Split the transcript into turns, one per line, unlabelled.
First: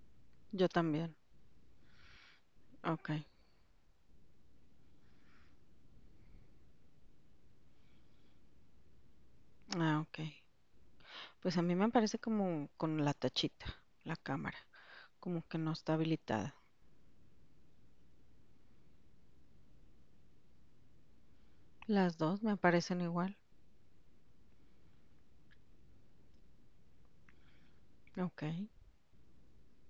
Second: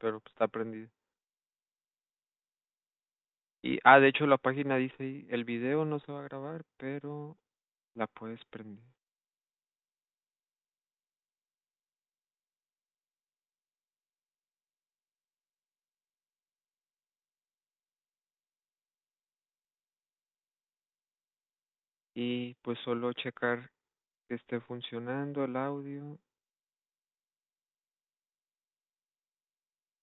pero pues, está
Yo
prendida.
también. Ok.
De hecho la página dice ahí, el video no se va a grabar, pero la puedes prender.
Ok. Pues a mí me parece como con la tachita, la cámara, como que no está habilitada. Las dos
Y
me
pues
parecen
solo
igual.
checar que esté funcionando el audio.
Ok.